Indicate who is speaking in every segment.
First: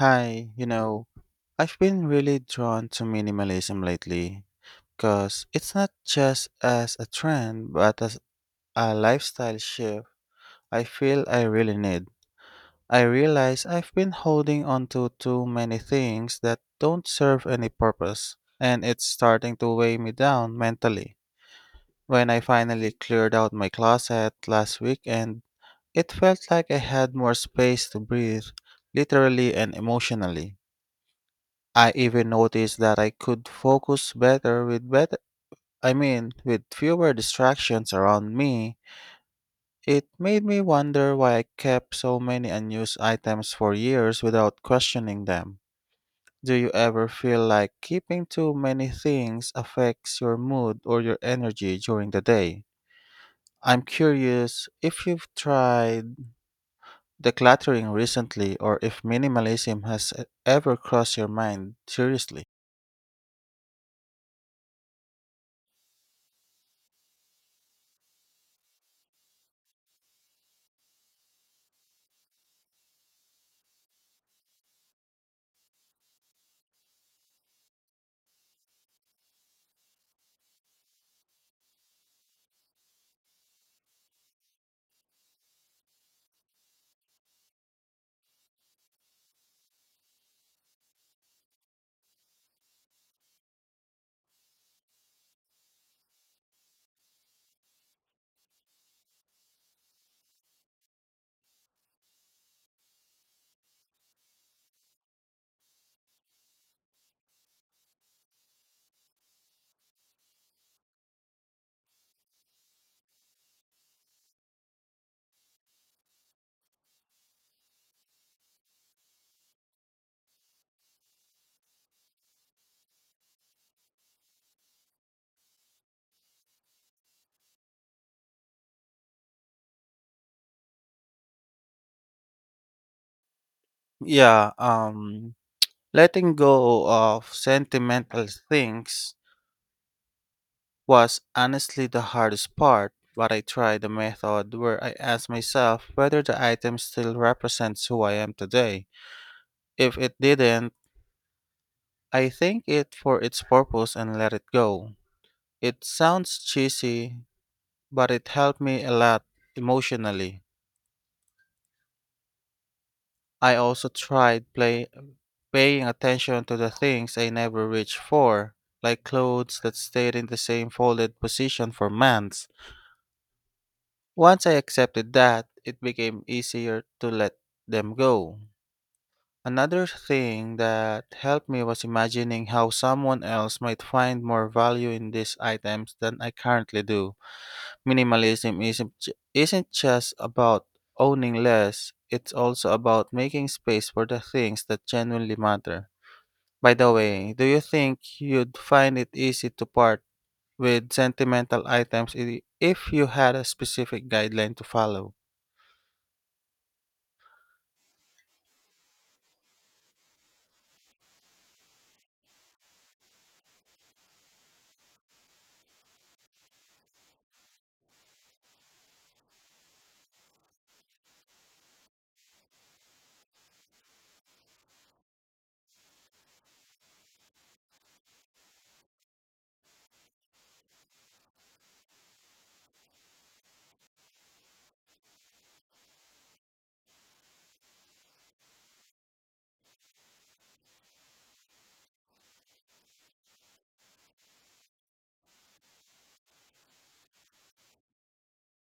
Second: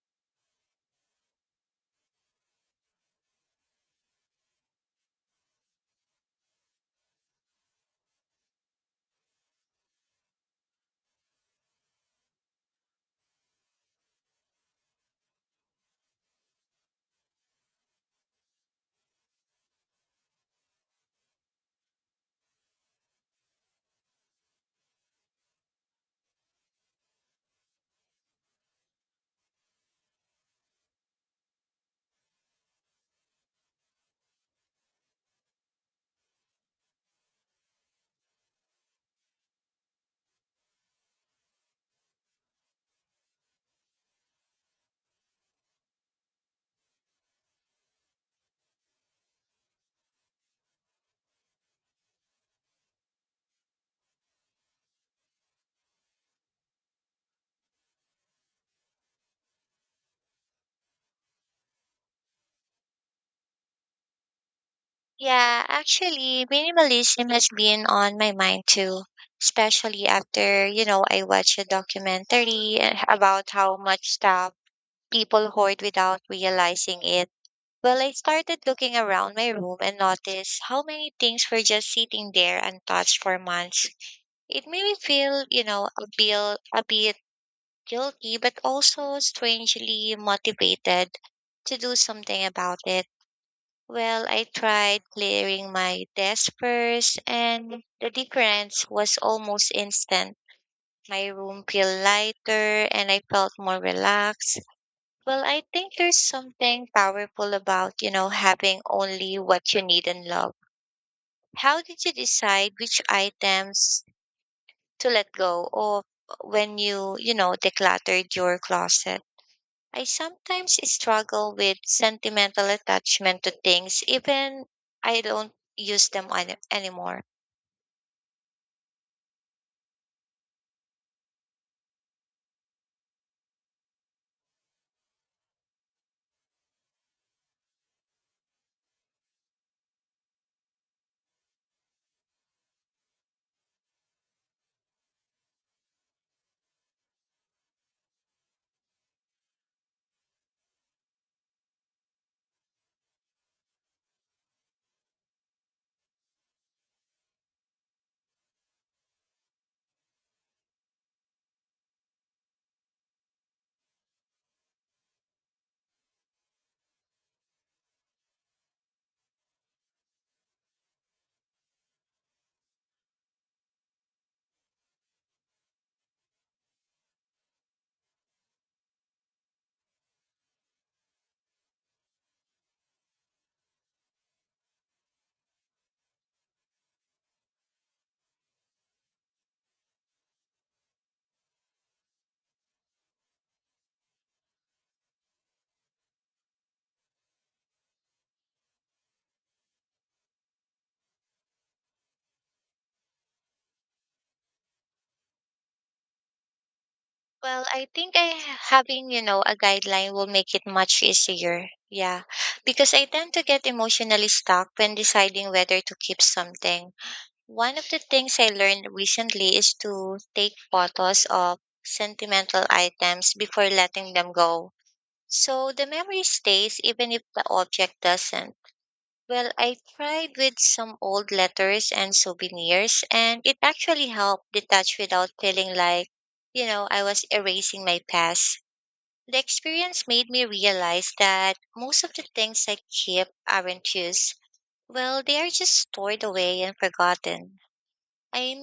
Speaker 1: Hi, I've been really drawn to minimalism lately because it's not just as a trend but as a lifestyle shift I feel I really need. I realize I've been holding on to too many things that don't serve any purpose, and it's starting to weigh me down mentally. When I finally cleared out my closet last weekend, it felt like I had more space to breathe, literally and emotionally. I even noticed that I could focus better with better I mean with fewer distractions around me. It made me wonder why I kept so many unused items for years without questioning them. Do you ever feel like keeping too many things affects your mood or your energy during the day? I'm curious if you've tried decluttering recently or if minimalism has ever crossed your mind seriously.
Speaker 2: Yeah, actually, minimalism has been on my mind too, especially after, I watched a documentary about how much stuff people hoard without realizing it. Well, I started looking around my room and noticed how many things were just sitting there untouched for months. It made me feel, a bit guilty, but also strangely motivated to do something about it. Well, I tried clearing my desk first, and the difference was almost instant. My room felt lighter and I felt more relaxed. Well, I think there's something powerful about, having only what you need and love. How did you decide which items to let go of when you decluttered your closet? I sometimes struggle with sentimental attachment to things, even I don't use them anymore.
Speaker 1: Yeah. Letting go of sentimental things was honestly the hardest part, but I tried a method where I asked myself whether the item still represents who I am today. If it didn't, I thank it for its purpose and let it go. It sounds cheesy, but it helped me a lot emotionally. I also tried paying attention to the things I never reached for, like clothes that stayed in the same folded position for months. Once I accepted that, it became easier to let them go. Another thing that helped me was imagining how someone else might find more value in these items than I currently do. Minimalism isn't just about owning less, it's also about making space for the things that genuinely matter. By the way, do you think you'd find it easy to part with sentimental items if you had a specific guideline to follow?
Speaker 2: Well, I think I having a guideline will make it much easier. Yeah, because I tend to get emotionally stuck when deciding whether to keep something. One of the things I learned recently is to take photos of sentimental items before letting them go, so the memory stays even if the object doesn't. Well, I tried with some old letters and souvenirs, and it actually helped detach without feeling like, I was erasing my past. The experience made me realize that most of the things I keep aren't used. Well, they are just stored away and forgotten. I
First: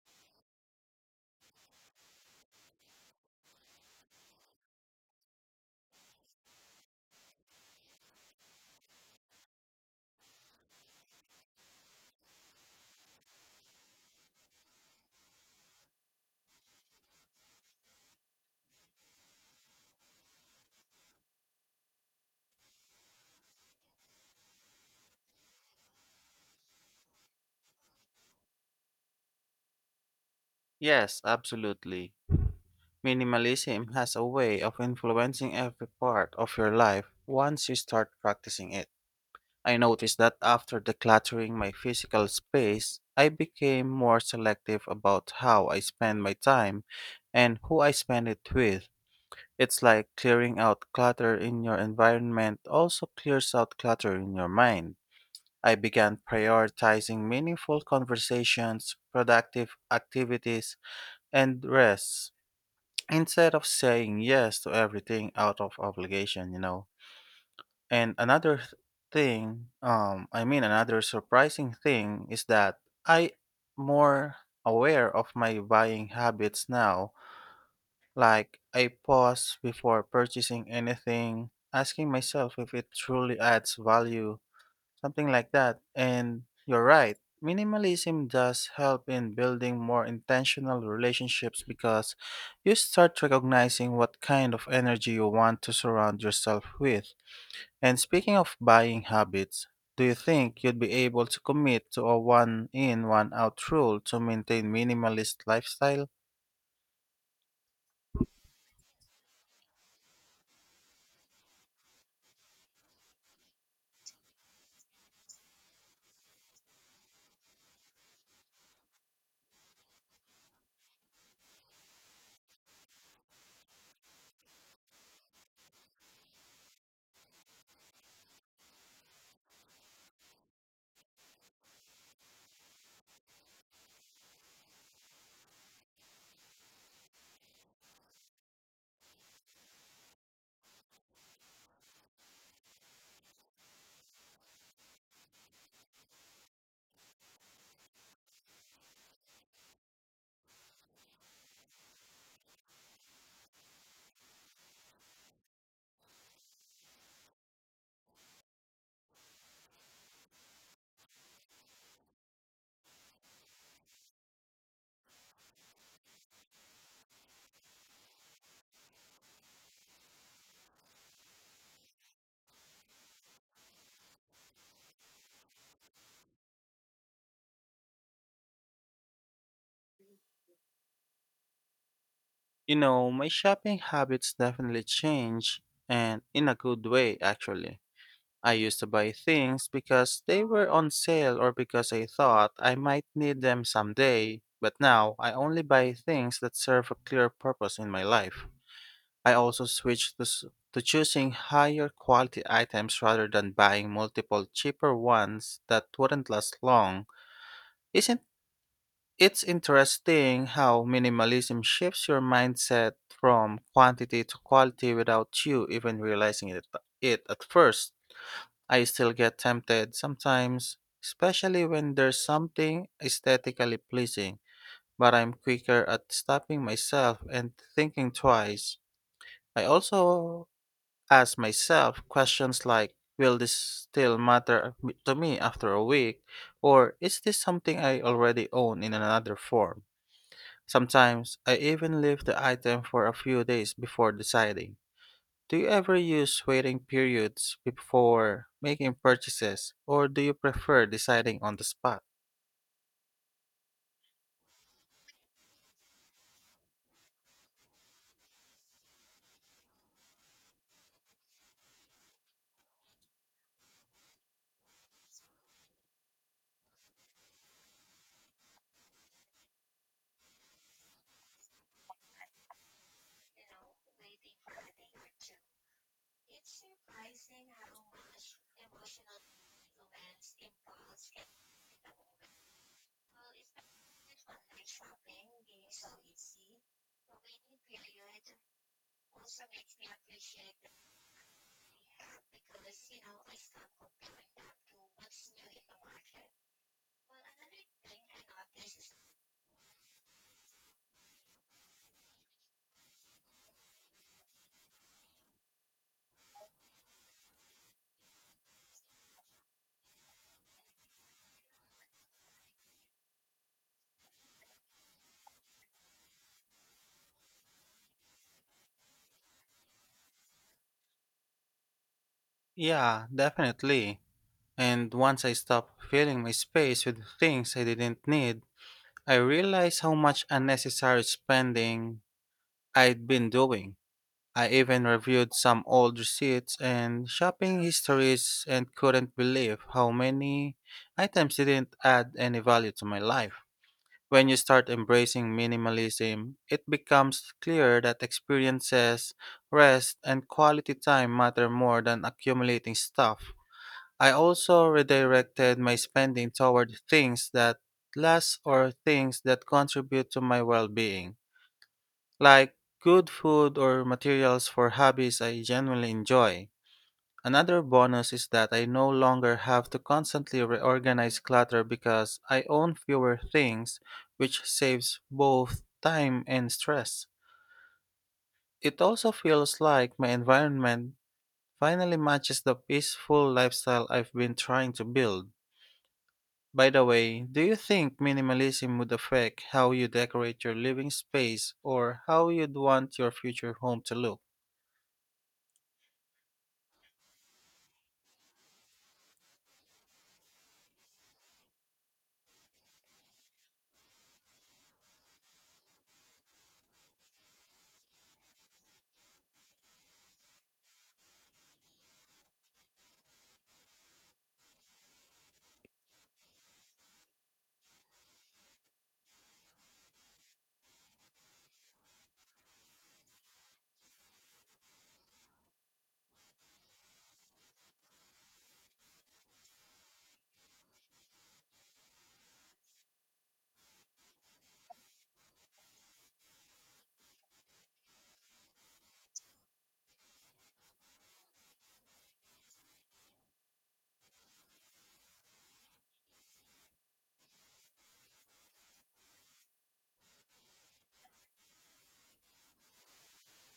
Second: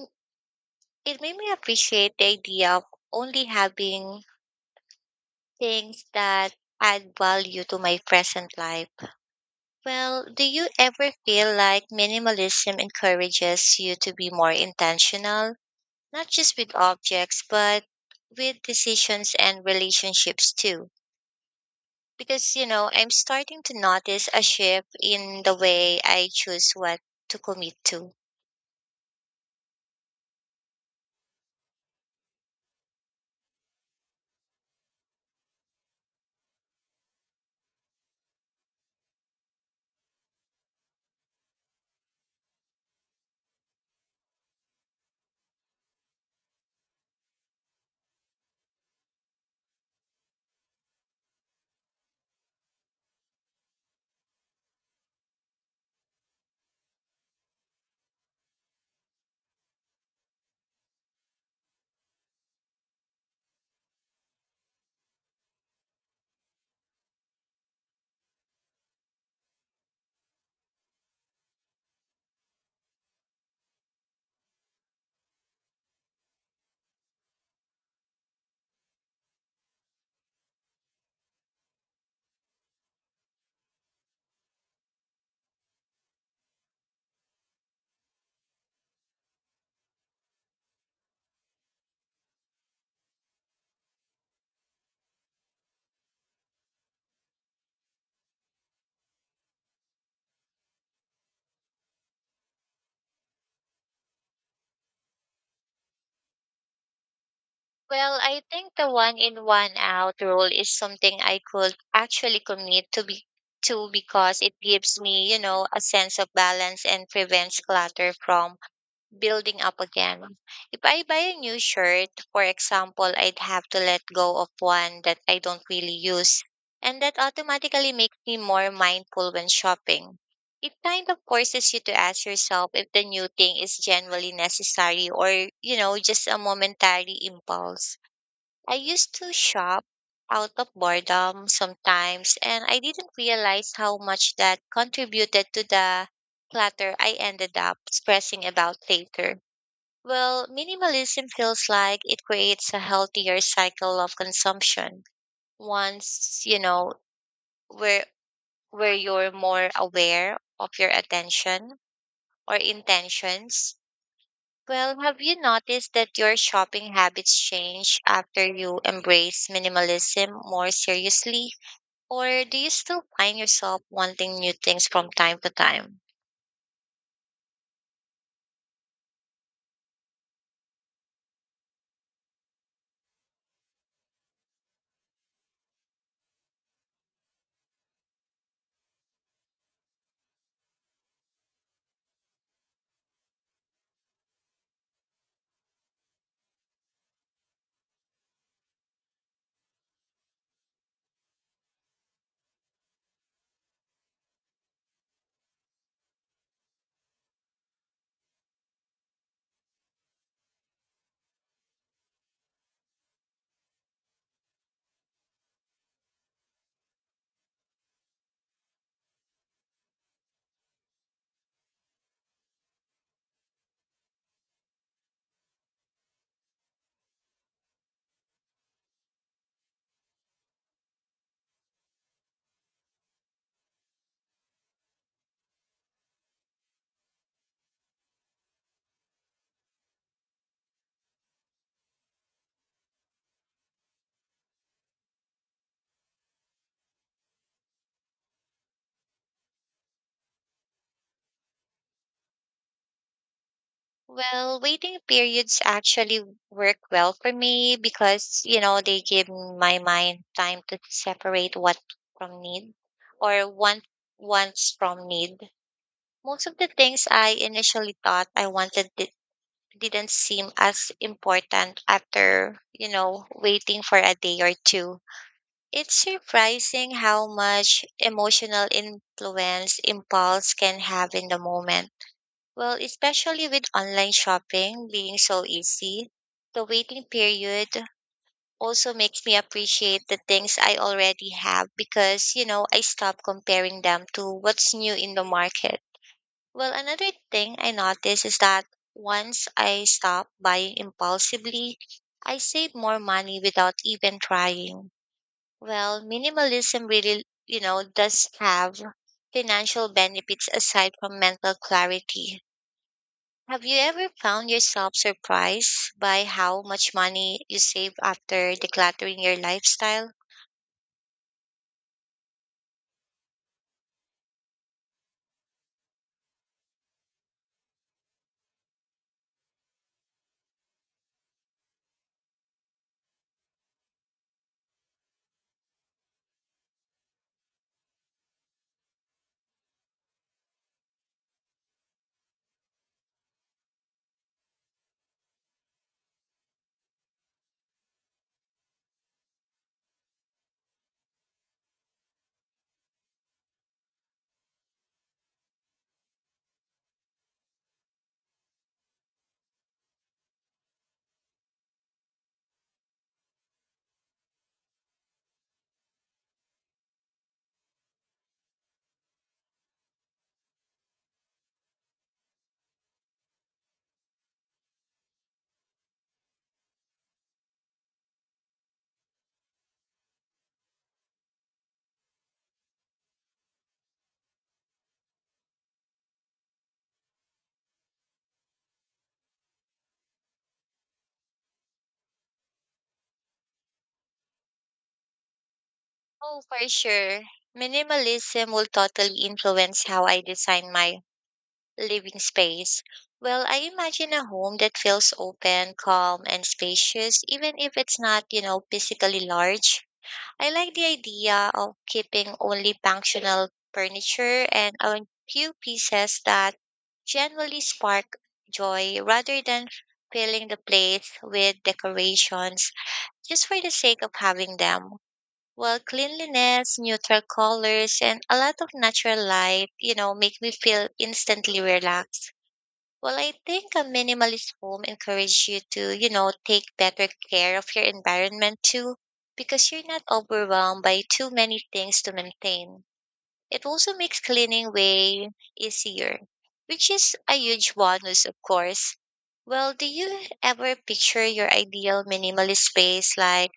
Speaker 2: It made me appreciate the idea of only having things that add value to my present life. Well, do you ever feel like minimalism encourages you to be more intentional, not just with objects, but with decisions and relationships too? Because, I'm starting to notice a shift in the way I choose what to commit to.
Speaker 1: Yes, absolutely. Minimalism has a way of influencing every part of your life once you start practicing it. I noticed that after decluttering my physical space, I became more selective about how I spend my time and who I spend it with. It's like clearing out clutter in your environment also clears out clutter in your mind. I began prioritizing meaningful conversations, productive activities, and rest instead of saying yes to everything out of obligation. And I mean, another surprising thing is that I more aware of my buying habits now. Like I pause before purchasing anything, asking myself if it truly adds value. Something like that. And you're right. Minimalism does help in building more intentional relationships because you start recognizing what kind of energy you want to surround yourself with. And speaking of buying habits, do you think you'd be able to commit to a one in, one out rule to maintain minimalist lifestyle?
Speaker 2: Well, I think the one in one out rule is something I could actually commit to because it gives me, a sense of balance and prevents clutter from building up again. If I buy a new shirt, for example, I'd have to let go of one that I don't really use. And that automatically makes me more mindful when shopping. It kind of forces you to ask yourself if the new thing is genuinely necessary or, just a momentary impulse. I used to shop out of boredom sometimes, and I didn't realize how much that contributed to the clutter I ended up stressing about later. Well, minimalism feels like it creates a healthier cycle of consumption. Once, where where you're more aware of your attention or intentions. Well, have you noticed that your shopping habits change after you embrace minimalism more seriously? Or do you still find yourself wanting new things from time to time?
Speaker 1: You know, my shopping habits definitely change and in a good way actually. I used to buy things because they were on sale or because I thought I might need them someday, but now I only buy things that serve a clear purpose in my life. I also to choosing higher quality items rather than buying multiple cheaper ones that wouldn't last long. Isn't It's interesting how minimalism shifts your mindset from quantity to quality without you even realizing it at first. I still get tempted sometimes, especially when there's something aesthetically pleasing, but I'm quicker at stopping myself and thinking twice. I also ask myself questions like, will this still matter to me after a week? Or is this something I already own in another form? Sometimes I even leave the item for a few days before deciding. Do you ever use waiting periods before making purchases, or do you prefer deciding on the spot?
Speaker 2: Well, waiting periods actually work well for me because, they give my mind time to separate what from need or want wants from need. Most of the things I initially thought I wanted didn't seem as important after, waiting for a day or two. It's surprising how much emotional influence impulse can have in the moment, well, especially with online shopping being so easy, the waiting period also makes me appreciate the things I already have because, I stop comparing them to what's new in the market. Well, another thing I notice is that once I stop buying impulsively, I save more money without even trying. Well, minimalism really, does have financial benefits aside from mental clarity. Have you ever found yourself surprised by how much money you save after decluttering your lifestyle?
Speaker 1: Yeah, definitely. And once I stopped filling my space with things I didn't need, I realized how much unnecessary spending I'd been doing. I even reviewed some old receipts and shopping histories and couldn't believe how many items didn't add any value to my life. When you start embracing minimalism, it becomes clear that experiences, rest, and quality time matter more than accumulating stuff. I also redirected my spending toward things that last or things that contribute to my well being, like good food or materials for hobbies I genuinely enjoy. Another bonus is that I no longer have to constantly reorganize clutter because I own fewer things, which saves both time and stress. It also feels like my environment finally matches the peaceful lifestyle I've been trying to build. By the way, do you think minimalism would affect how you decorate your living space or how you'd want your future home to look?
Speaker 2: Oh, for sure. Minimalism will totally influence how I design my living space. Well, I imagine a home that feels open, calm, and spacious, even if it's not, physically large. I like the idea of keeping only functional furniture and a few pieces that genuinely spark joy rather than filling the place with decorations just for the sake of having them. Well, cleanliness, neutral colors, and a lot of natural light, make me feel instantly relaxed. Well, I think a minimalist home encourages you to, take better care of your environment too, because you're not overwhelmed by too many things to maintain. It also makes cleaning way easier, which is a huge bonus, of course. Well, do you ever picture your ideal minimalist space? Like,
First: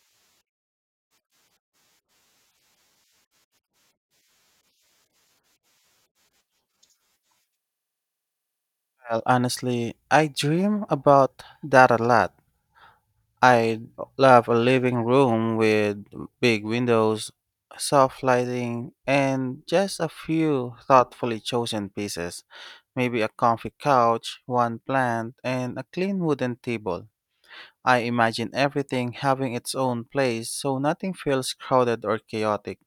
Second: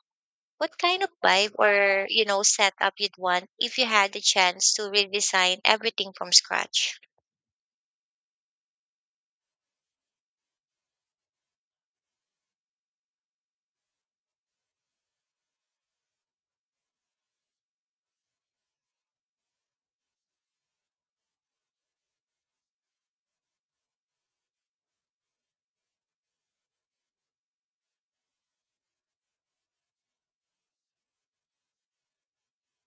Speaker 2: what kind of vibe or, setup you'd want if you had the chance to redesign everything from scratch?
Speaker 1: Well, honestly, I dream about that a lot. I'd love a living room with big windows, soft lighting, and just a few thoughtfully chosen pieces. Maybe a comfy couch, one plant, and a clean wooden table. I imagine everything having its own place so nothing feels crowded or chaotic.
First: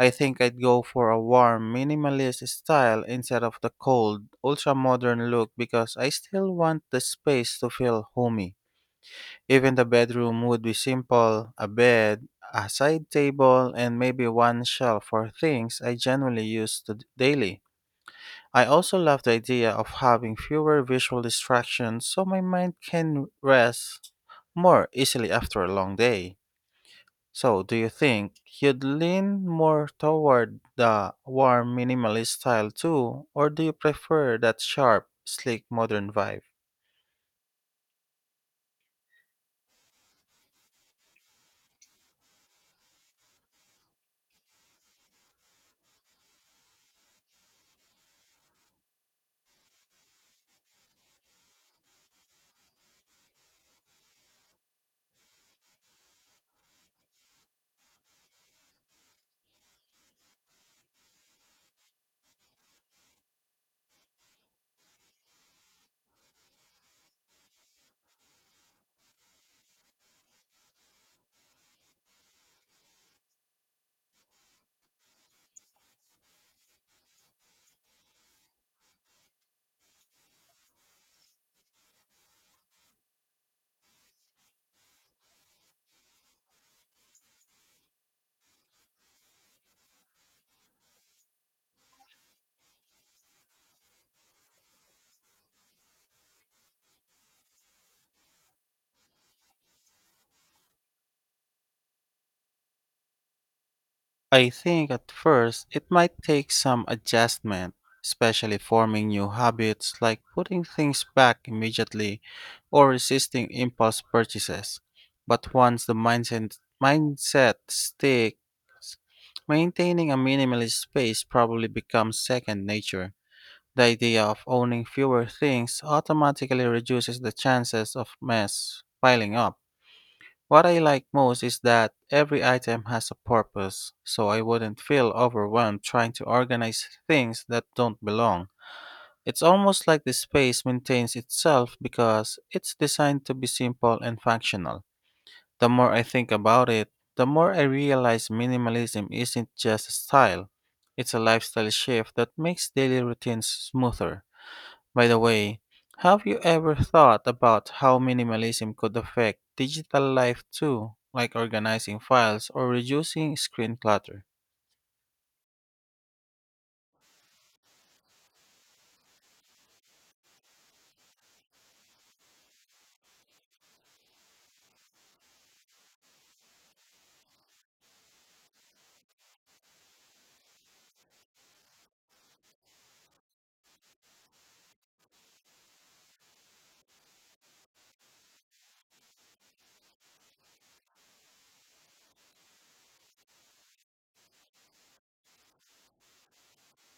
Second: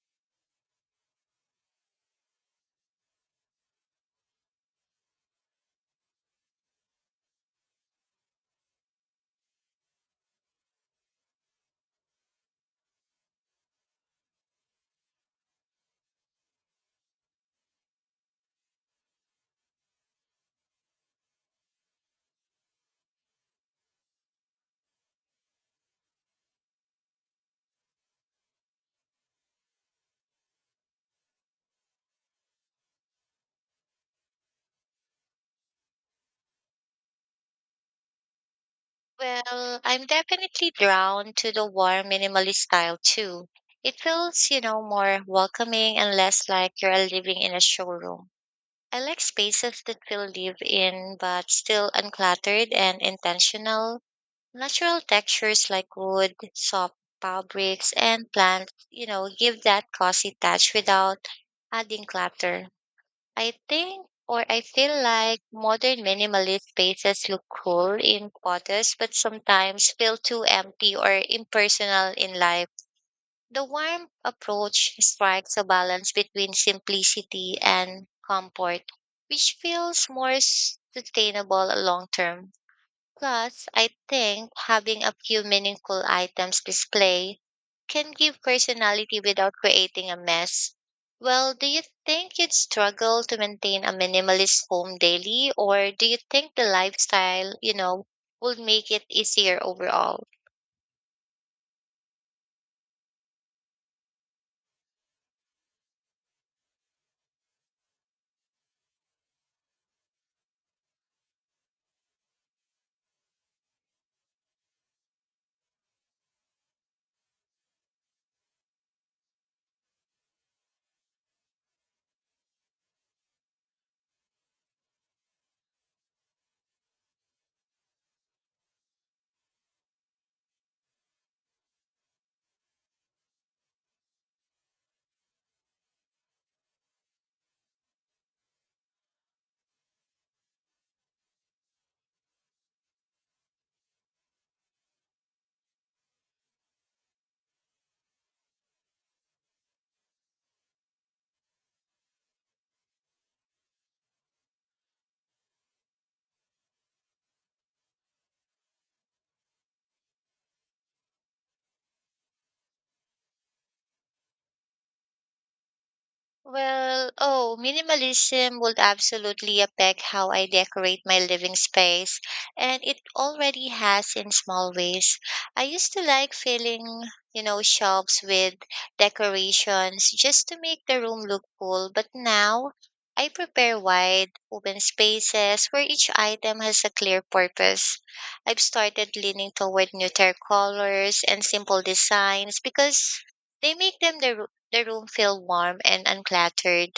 Speaker 1: I think I'd go for a warm, minimalist style instead of the cold, ultra modern look because I still want the space to feel homey. Even the bedroom would be simple: a bed, a side table, and maybe one shelf for things I generally use to daily. I also love the idea of having fewer visual distractions so my mind can rest more easily after a long day. So, do you think you'd lean more toward the warm minimalist style too, or do you prefer that sharp, sleek modern vibe?
Speaker 2: Well, I'm definitely drawn to the warm minimalist style too. It feels, more welcoming and less like you're living in a showroom. I like spaces that feel live in but still uncluttered and intentional. Natural textures like wood, soft fabrics, and plants, give that cozy touch without adding clutter. I think or I feel like modern minimalist spaces look cool in photos but sometimes feel too empty or impersonal in life. The warm approach strikes a balance between simplicity and comfort, which feels more sustainable long term. Plus, I think having a few meaningful items display can give personality without creating a mess. Well, do you think you'd struggle to maintain a minimalist home daily, or do you think the lifestyle, would make it easier overall?
Speaker 1: I think at first it might take some adjustment, especially forming new habits like putting things back immediately or resisting impulse purchases. But once the mindset stick, maintaining a minimalist space probably becomes second nature. The idea of owning fewer things automatically reduces the chances of mess piling up. What I like most is that every item has a purpose, so I wouldn't feel overwhelmed trying to organize things that don't belong. It's almost like the space maintains itself because it's designed to be simple and functional. The more I think about it, the more I realize minimalism isn't just a style, it's a lifestyle shift that makes daily routines smoother. By the way, have you ever thought about how minimalism could affect digital life too, like organizing files or reducing screen clutter?
Speaker 2: Minimalism would absolutely affect how I decorate my living space, and it already has in small ways. I used to like filling, shops with decorations just to make the room look cool, but now I prepare wide, open spaces where each item has a clear purpose. I've started leaning toward neutral colors and simple designs because they make the room feel warm and uncluttered.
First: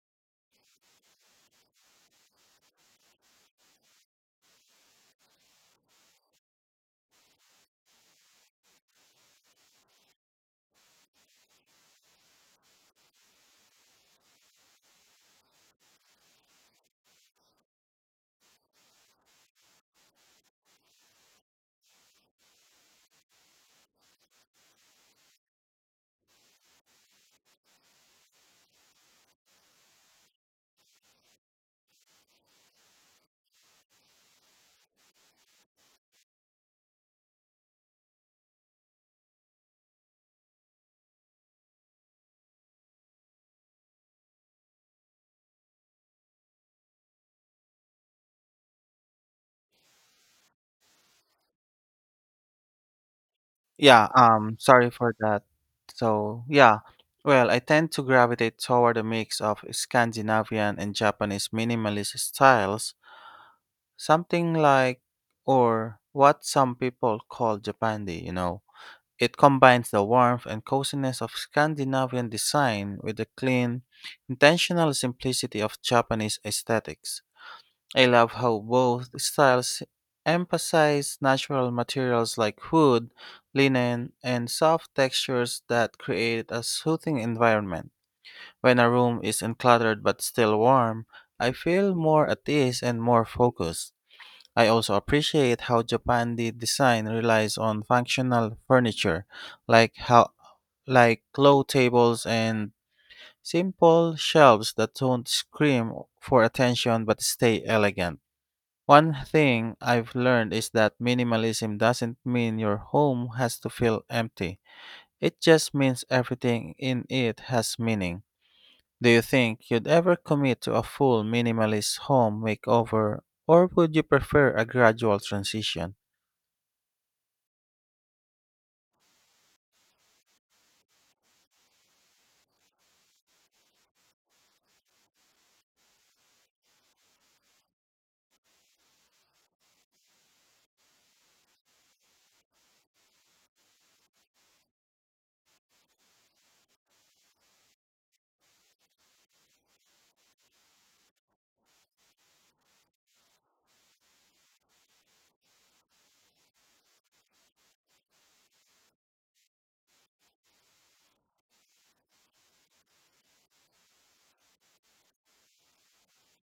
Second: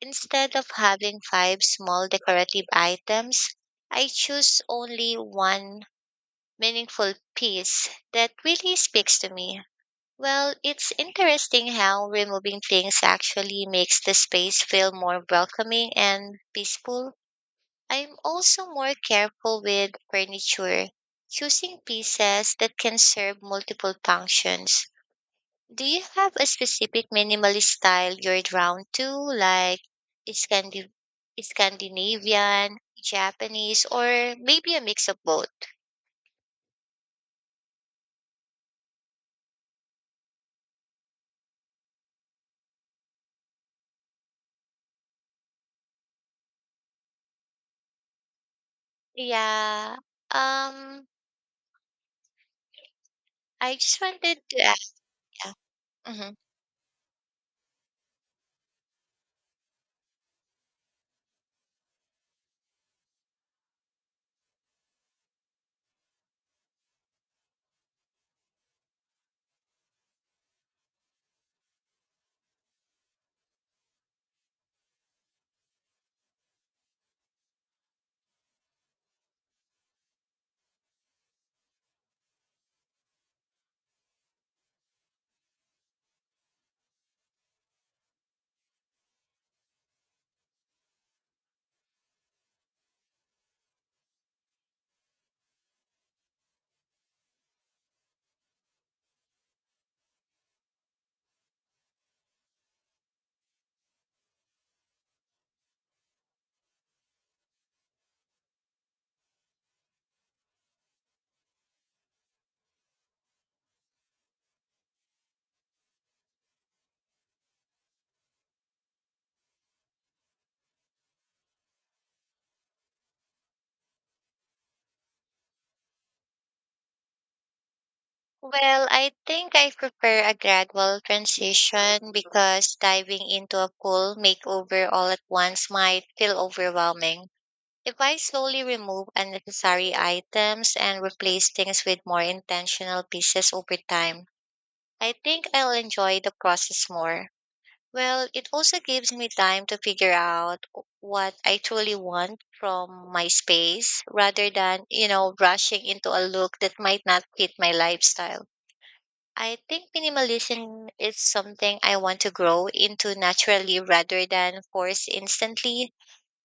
Speaker 2: Instead of having five small decorative items, I choose only one meaningful piece that really speaks to me. Well, it's interesting how removing things actually makes the space feel more welcoming and peaceful. I'm also more careful with furniture, choosing pieces that can serve multiple functions. Do you have a specific minimalist style you're drawn to, like Scandi- Scandinavian, Japanese, or maybe a mix of both? Yeah. Um, I just
Speaker 1: Yeah,
Speaker 2: wanted
Speaker 1: um,
Speaker 2: to
Speaker 1: sorry
Speaker 2: ask.
Speaker 1: for that.
Speaker 2: Yeah. Hmm.
Speaker 1: So, yeah, well, I tend to gravitate toward a mix of Scandinavian and Japanese minimalist styles, something like, or what some people call Japandi. It combines the warmth and coziness of Scandinavian design with the clean, intentional simplicity of Japanese aesthetics. I love how both styles emphasize natural materials like wood, linen, and soft textures that create a soothing environment. When a room is uncluttered but still warm, I feel more at ease and more focused. I also appreciate how Japan design relies on functional furniture, like how like low tables and simple shelves that don't scream for attention but stay elegant. One thing I've learned is that minimalism doesn't mean your home has to feel empty. It just means everything in it has meaning. Do you think you'd ever commit to a full minimalist home makeover, or would you prefer a gradual transition?
Speaker 2: Well, I think I prefer a gradual transition because diving into a full makeover all at once might feel overwhelming. If I slowly remove unnecessary items and replace things with more intentional pieces over time, I think I'll enjoy the process more. Well, it also gives me time to figure out what I truly want from my space rather than, rushing into a look that might not fit my lifestyle. I think minimalism is something I want to grow into naturally rather than force instantly.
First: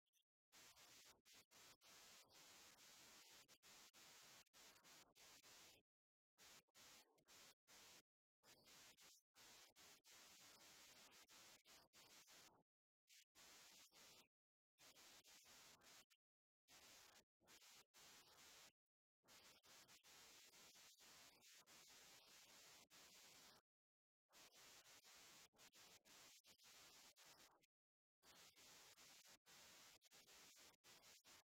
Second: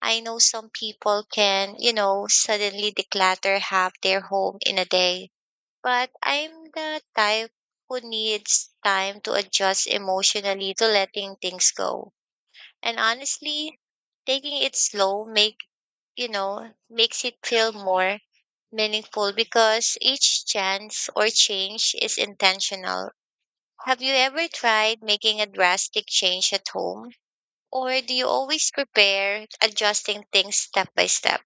Speaker 2: I know some people can, suddenly declutter half their home in a day, but I'm the type who needs time to adjust emotionally to letting things go. And honestly, taking it slow make, you know, makes it feel more meaningful because each chance or change is intentional. Have you ever tried making a drastic change at home? Or do you always prepare adjusting things step by step?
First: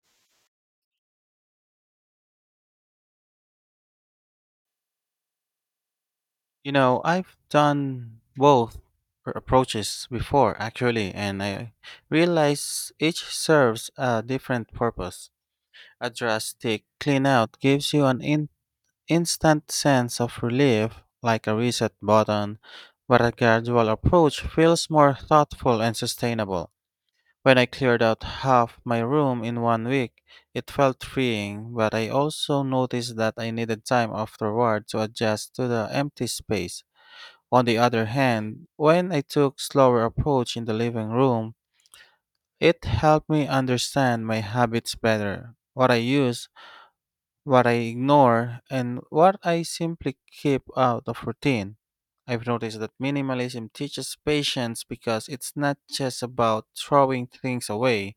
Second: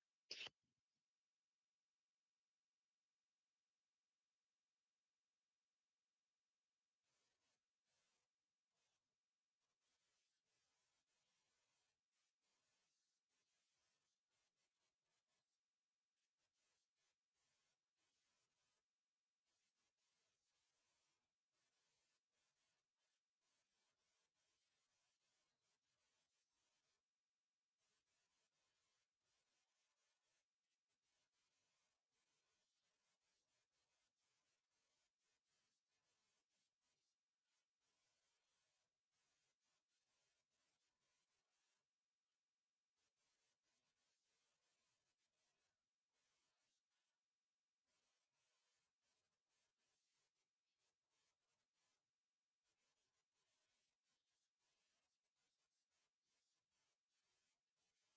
Speaker 1: You know, I've done both approaches before, actually, and I realize each serves a different purpose. A drastic clean out gives you an instant sense of relief, like a reset button, but a gradual approach feels more thoughtful and sustainable. When I cleared out half my room in 1 week, it felt freeing, but I also noticed that I needed time afterward to adjust to the empty space. On the other hand, when I took slower approach in the living room, it helped me understand my habits better: what I use, what I ignore, and what I simply keep out of routine. I've noticed that minimalism teaches patience because it's not just about throwing things away,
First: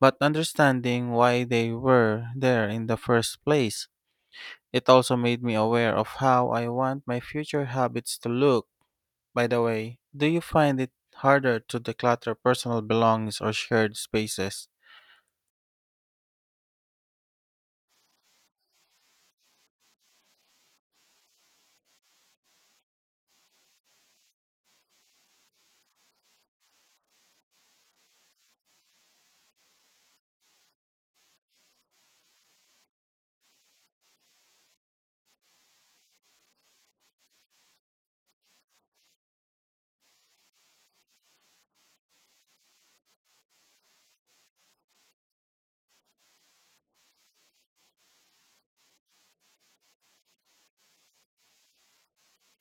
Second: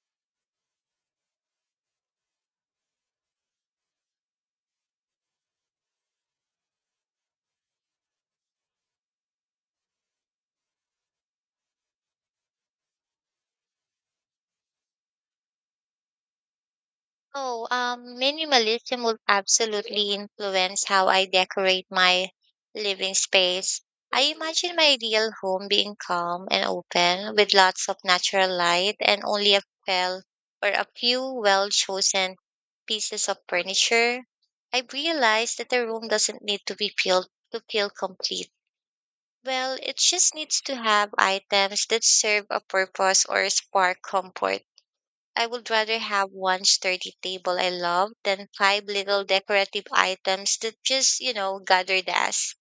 Speaker 1: but understanding why they were there in the first place. It also made me aware of how I want my future habits to look. By the way, do you find it harder to declutter personal belongings or shared spaces?
Speaker 2: Oh, Minimalism will absolutely influence how I decorate my living space. I imagine my ideal home being calm and open with lots of natural light and only few a few well-chosen pieces of furniture. I've realized that the room doesn't need to be filled to feel complete. Well, it just needs to have items that serve a purpose or spark comfort. I would rather have one sturdy table I love than five little decorative items that just, gather dust.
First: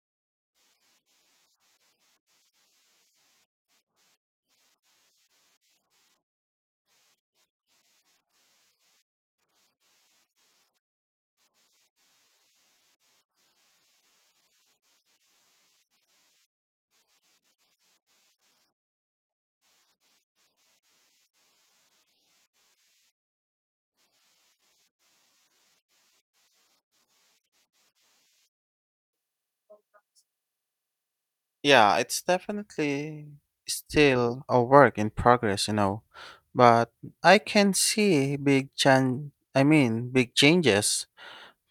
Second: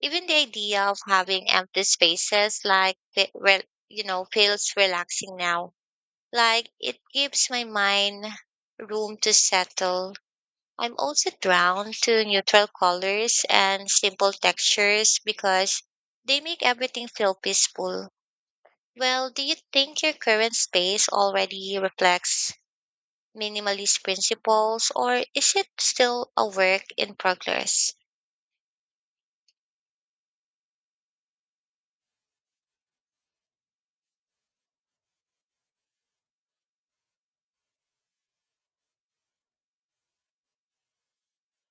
Speaker 2: Even the idea of having empty spaces, like, feels relaxing now. Like it gives my mind room to settle. I'm also drawn to neutral colors and simple textures because they make everything feel peaceful. Well, do you think your current space already reflects minimalist principles, or is it still a work in progress?
Speaker 1: Yeah, it's definitely still a work in progress, but I can see big chan I mean, big changes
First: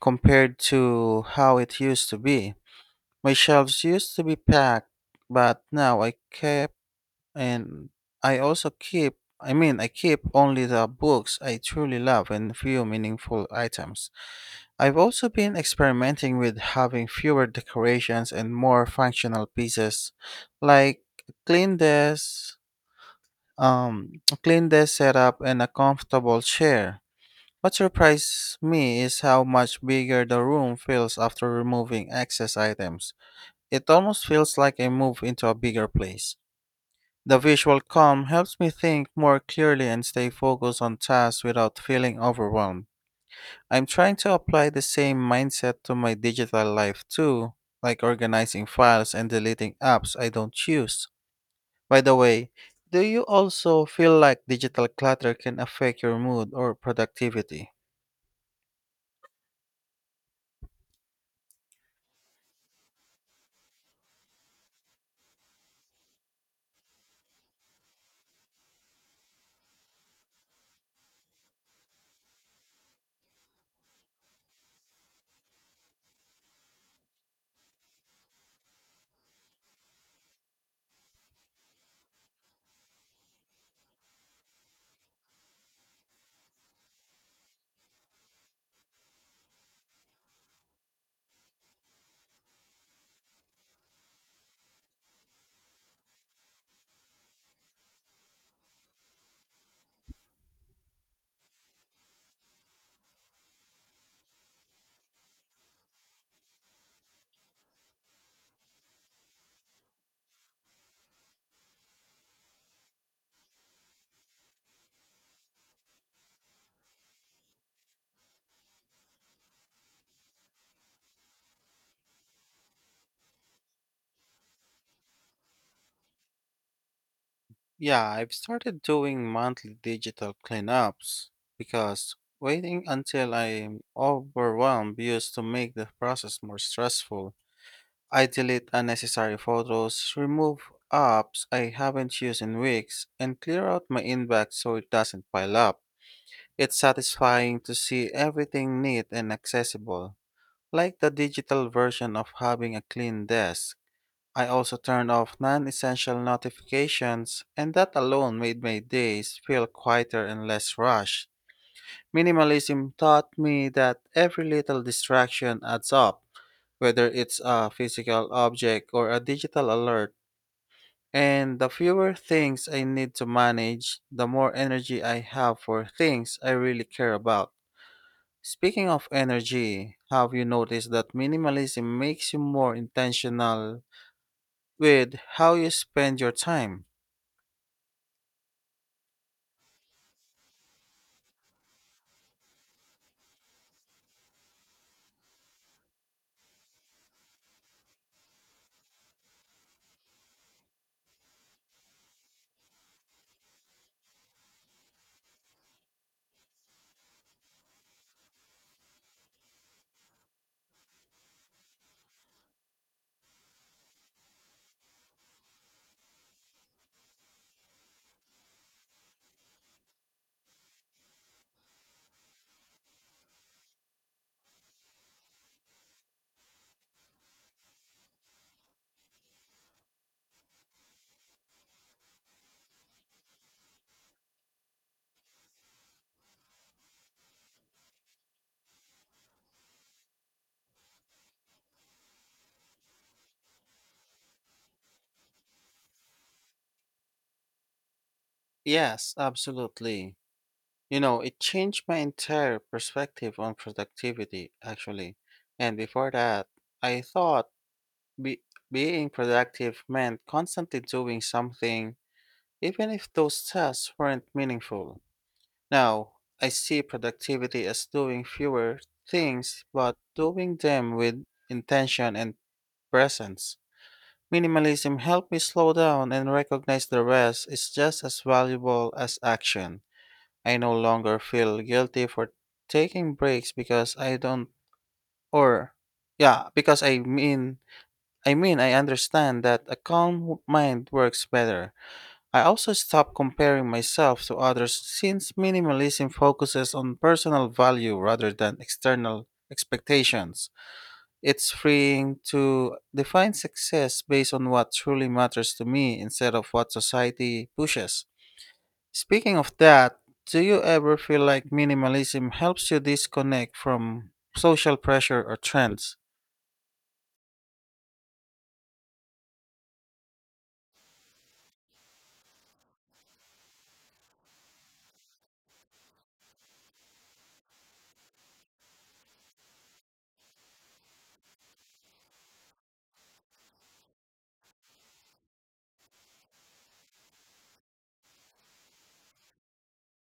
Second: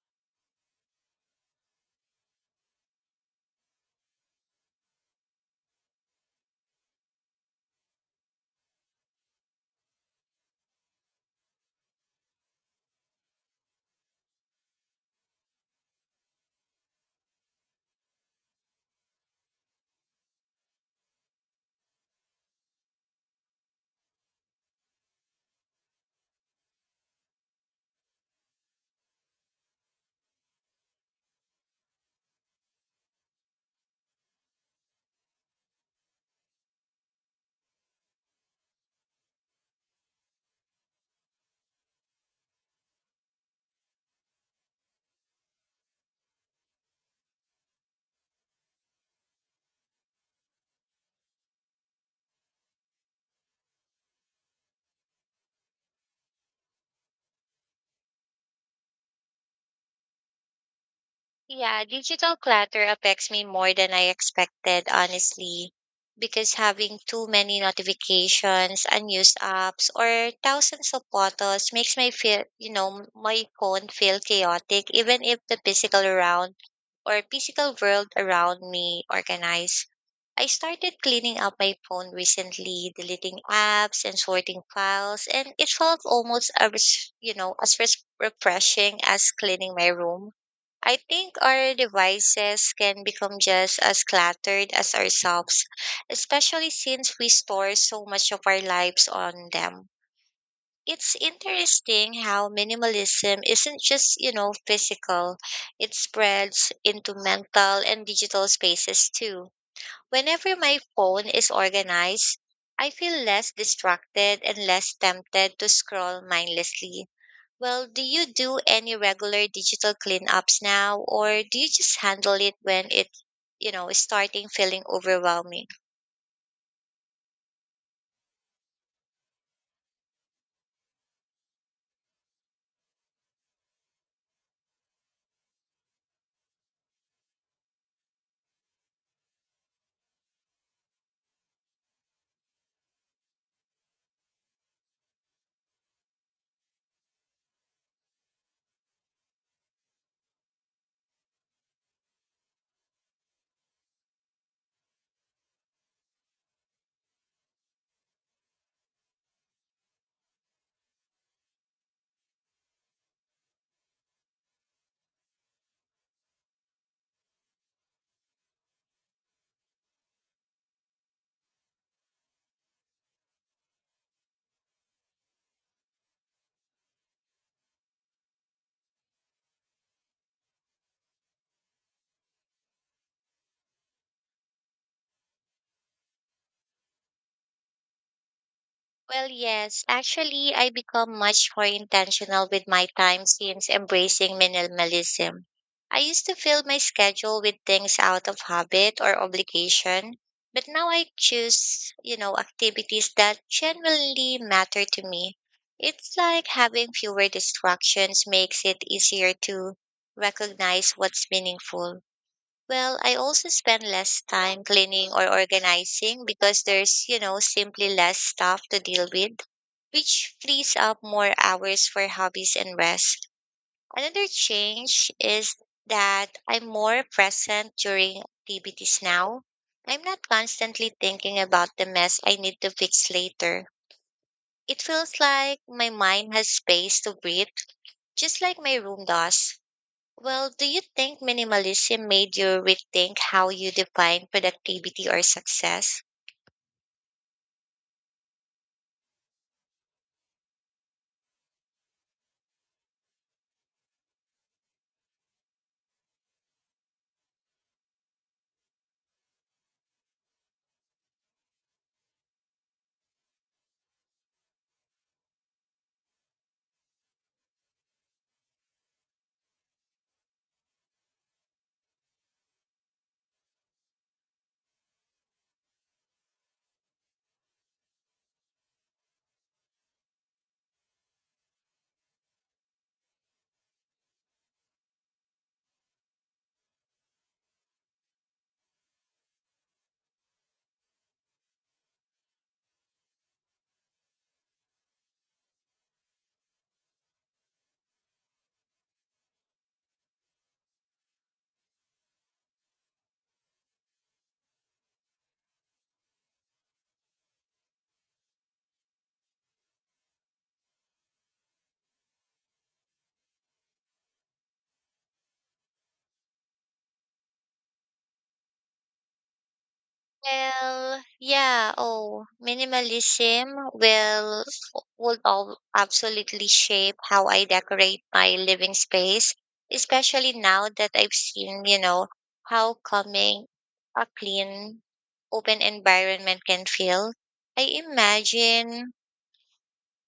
Speaker 1: compared to how it used to be. My shelves used to be packed, but now I kept and I also keep I mean, I keep only the books I truly love and few meaningful items. I've also been experimenting with having fewer decorations and more functional pieces, like a clean desk, a clean desk setup, and a comfortable chair. What surprised me is how much bigger the room feels after removing excess items. It almost feels like I move into a bigger place. The visual calm helps me think more clearly and stay focused on tasks without feeling overwhelmed. I'm trying to apply the same mindset to my digital life too, like organizing files and deleting apps I don't use. By the way, do you also feel like digital clutter can affect your mood or productivity?
Speaker 2: Yeah, digital clutter affects me more than I expected, honestly, because having too many notifications, unused apps, or thousands of photos makes my feel, my phone feel chaotic, even if the physical world around me organized. I started cleaning up my phone recently, deleting apps and sorting files, and it felt almost, as you know as res- refreshing as cleaning my room. I think our devices can become just as cluttered as ourselves, especially since we store so much of our lives on them. It's interesting how minimalism isn't just, physical. It spreads into mental and digital spaces too. Whenever my phone is organized, I feel less distracted and less tempted to scroll mindlessly. Well, do you do any regular digital cleanups now, or do you just handle it when it, is starting feeling overwhelming?
Speaker 1: Yeah, I've started doing monthly digital cleanups because waiting until I'm overwhelmed used to make the process more stressful. I delete unnecessary photos, remove apps I haven't used in weeks, and clear out my inbox so it doesn't pile up. It's satisfying to see everything neat and accessible, like the digital version of having a clean desk. I also turned off non essential notifications, and that alone made my days feel quieter and less rushed. Minimalism taught me that every little distraction adds up whether it's a physical object or a digital alert. And the fewer things I need to manage, the more energy I have for things I really care about. Speaking of energy, have you noticed that minimalism makes you more intentional with how you spend your time?
Speaker 2: Well, yes. Actually, I become much more intentional with my time since embracing minimalism. I used to fill my schedule with things out of habit or obligation, but now I choose, activities that genuinely matter to me. It's like having fewer distractions makes it easier to recognize what's meaningful. Well, I also spend less time cleaning or organizing because there's, simply less stuff to deal with, which frees up more hours for hobbies and rest. Another change is that I'm more present during activities now. I'm not constantly thinking about the mess I need to fix later. It feels like my mind has space to breathe, just like my room does. Well, do you think minimalism made you rethink how you define productivity or success?
Speaker 1: Yes, absolutely. You know, it changed my entire perspective on productivity, actually. And before that, I thought Be- being productive meant constantly doing something, even if those tasks weren't meaningful. Now, I see productivity as doing fewer things, but doing them with intention and presence. Minimalism helped me slow down and recognize the rest is just as valuable as action. I no longer feel guilty for taking breaks because I don't, or, yeah, because I mean, I understand that a calm mind works better. I also stopped comparing myself to others since minimalism focuses on personal value rather than external expectations. It's freeing to define success based on what truly matters to me instead of what society pushes. Speaking of that, do you ever feel like minimalism helps you disconnect from social pressure or trends?
Speaker 2: Minimalism will would all absolutely shape how I decorate my living space, especially now that I've seen, how calming a clean, open environment can feel. I imagine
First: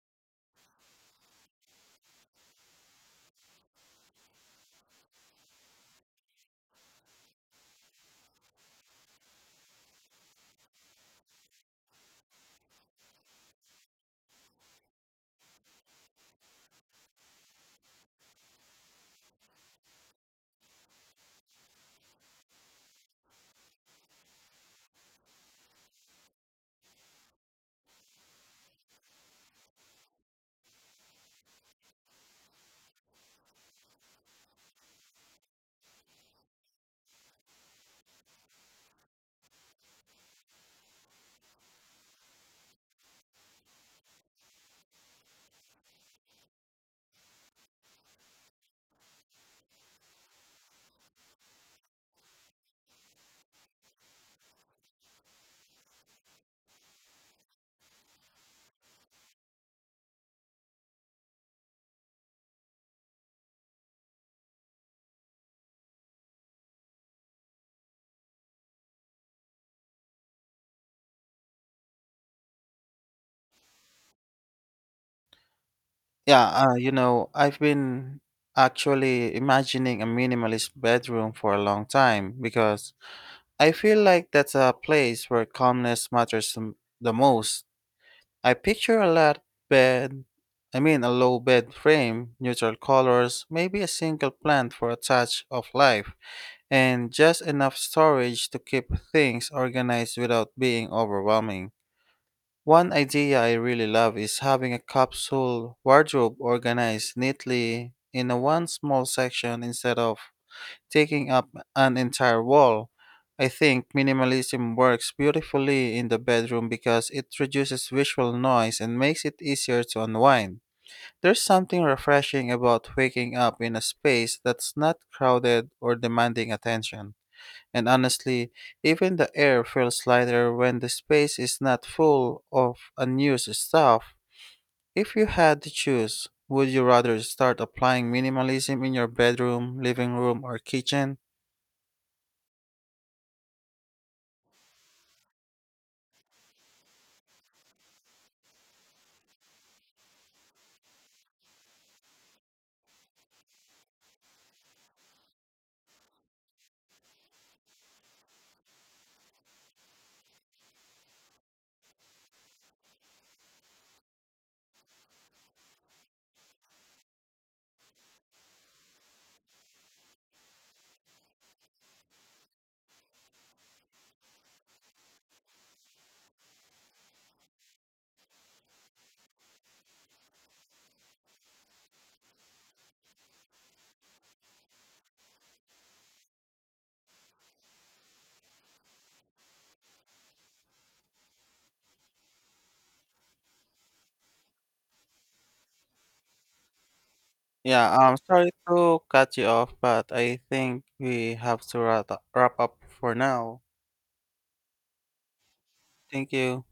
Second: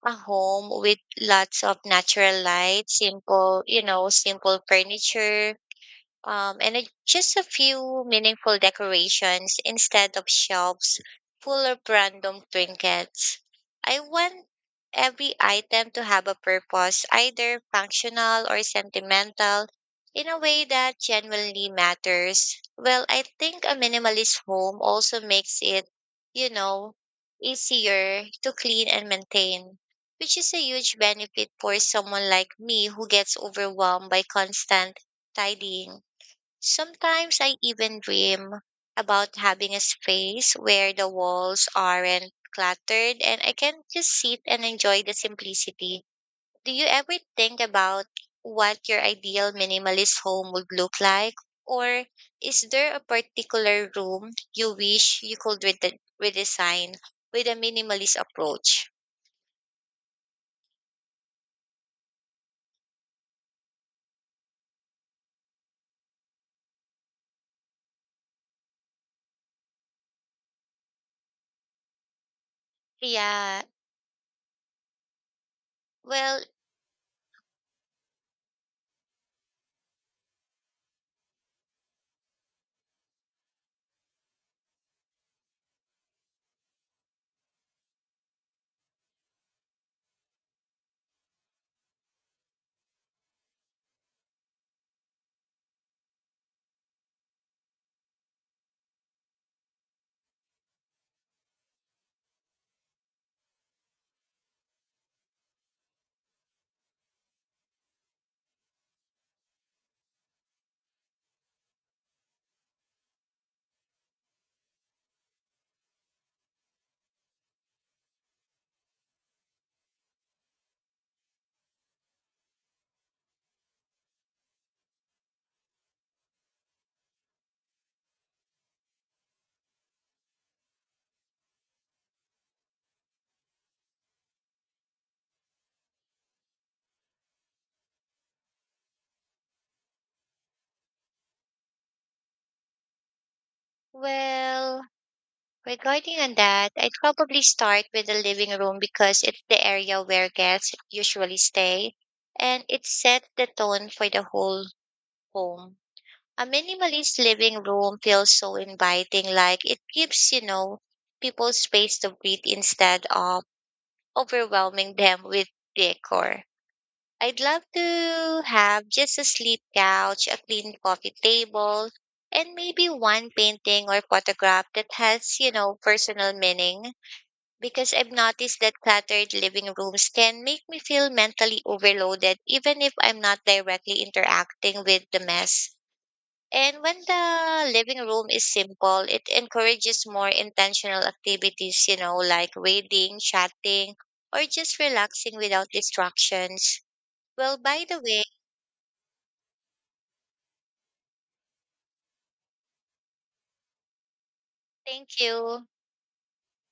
Speaker 2: a home with lots of natural light, simple furniture, and just a few meaningful decorations instead of shelves full of random trinkets. I want every item to have a purpose, either functional or sentimental, in a way that genuinely matters. Well, I think a minimalist home also makes it, you know, easier to clean and maintain, which is a huge benefit for someone like me who gets overwhelmed by constant tidying. Sometimes I even dream about having a space where the walls aren't cluttered and I can just sit and enjoy the simplicity. Do you ever think about what your ideal minimalist home would look like? Or is there a particular room you wish you could redesign with a minimalist approach? Yeah, well,
Speaker 1: Yeah, you know, I've been actually imagining a minimalist bedroom for a long time because I feel like that's a place where calmness matters the most. I picture bed, I mean, a low bed frame, neutral colors, maybe a single plant for a touch of life, and just enough storage to keep things organized without being overwhelming. One idea I really love is having a capsule wardrobe organized neatly in a one small section instead of taking up an entire wall. I think minimalism works beautifully in the bedroom because it reduces visual noise and makes it easier to unwind. There's something refreshing about waking up in a space that's not crowded or demanding attention. And honestly, even the air feels lighter when the space is not full of unused stuff. If you had to choose, would you rather start applying minimalism in your bedroom, living room, or kitchen?
Speaker 2: well. Regarding on that, I'd probably start with the living room because it's the area where guests usually stay and it set the tone for the whole home. A minimalist living room feels so inviting, like it gives, people space to breathe instead of overwhelming them with decor. I'd love to have just a sleep couch, a clean coffee table, and maybe one painting or photograph that has, personal meaning, because I've noticed that cluttered living rooms can make me feel mentally overloaded even if I'm not directly interacting with the mess. And when the living room is simple, it encourages more intentional activities, like reading, chatting, or just relaxing without distractions. Well, by
Speaker 1: Yeah,
Speaker 2: the
Speaker 1: I'm
Speaker 2: way,
Speaker 1: sorry to cut you off, but I think we have to wrap up for now.
Speaker 2: thank you.
Speaker 1: Thank you.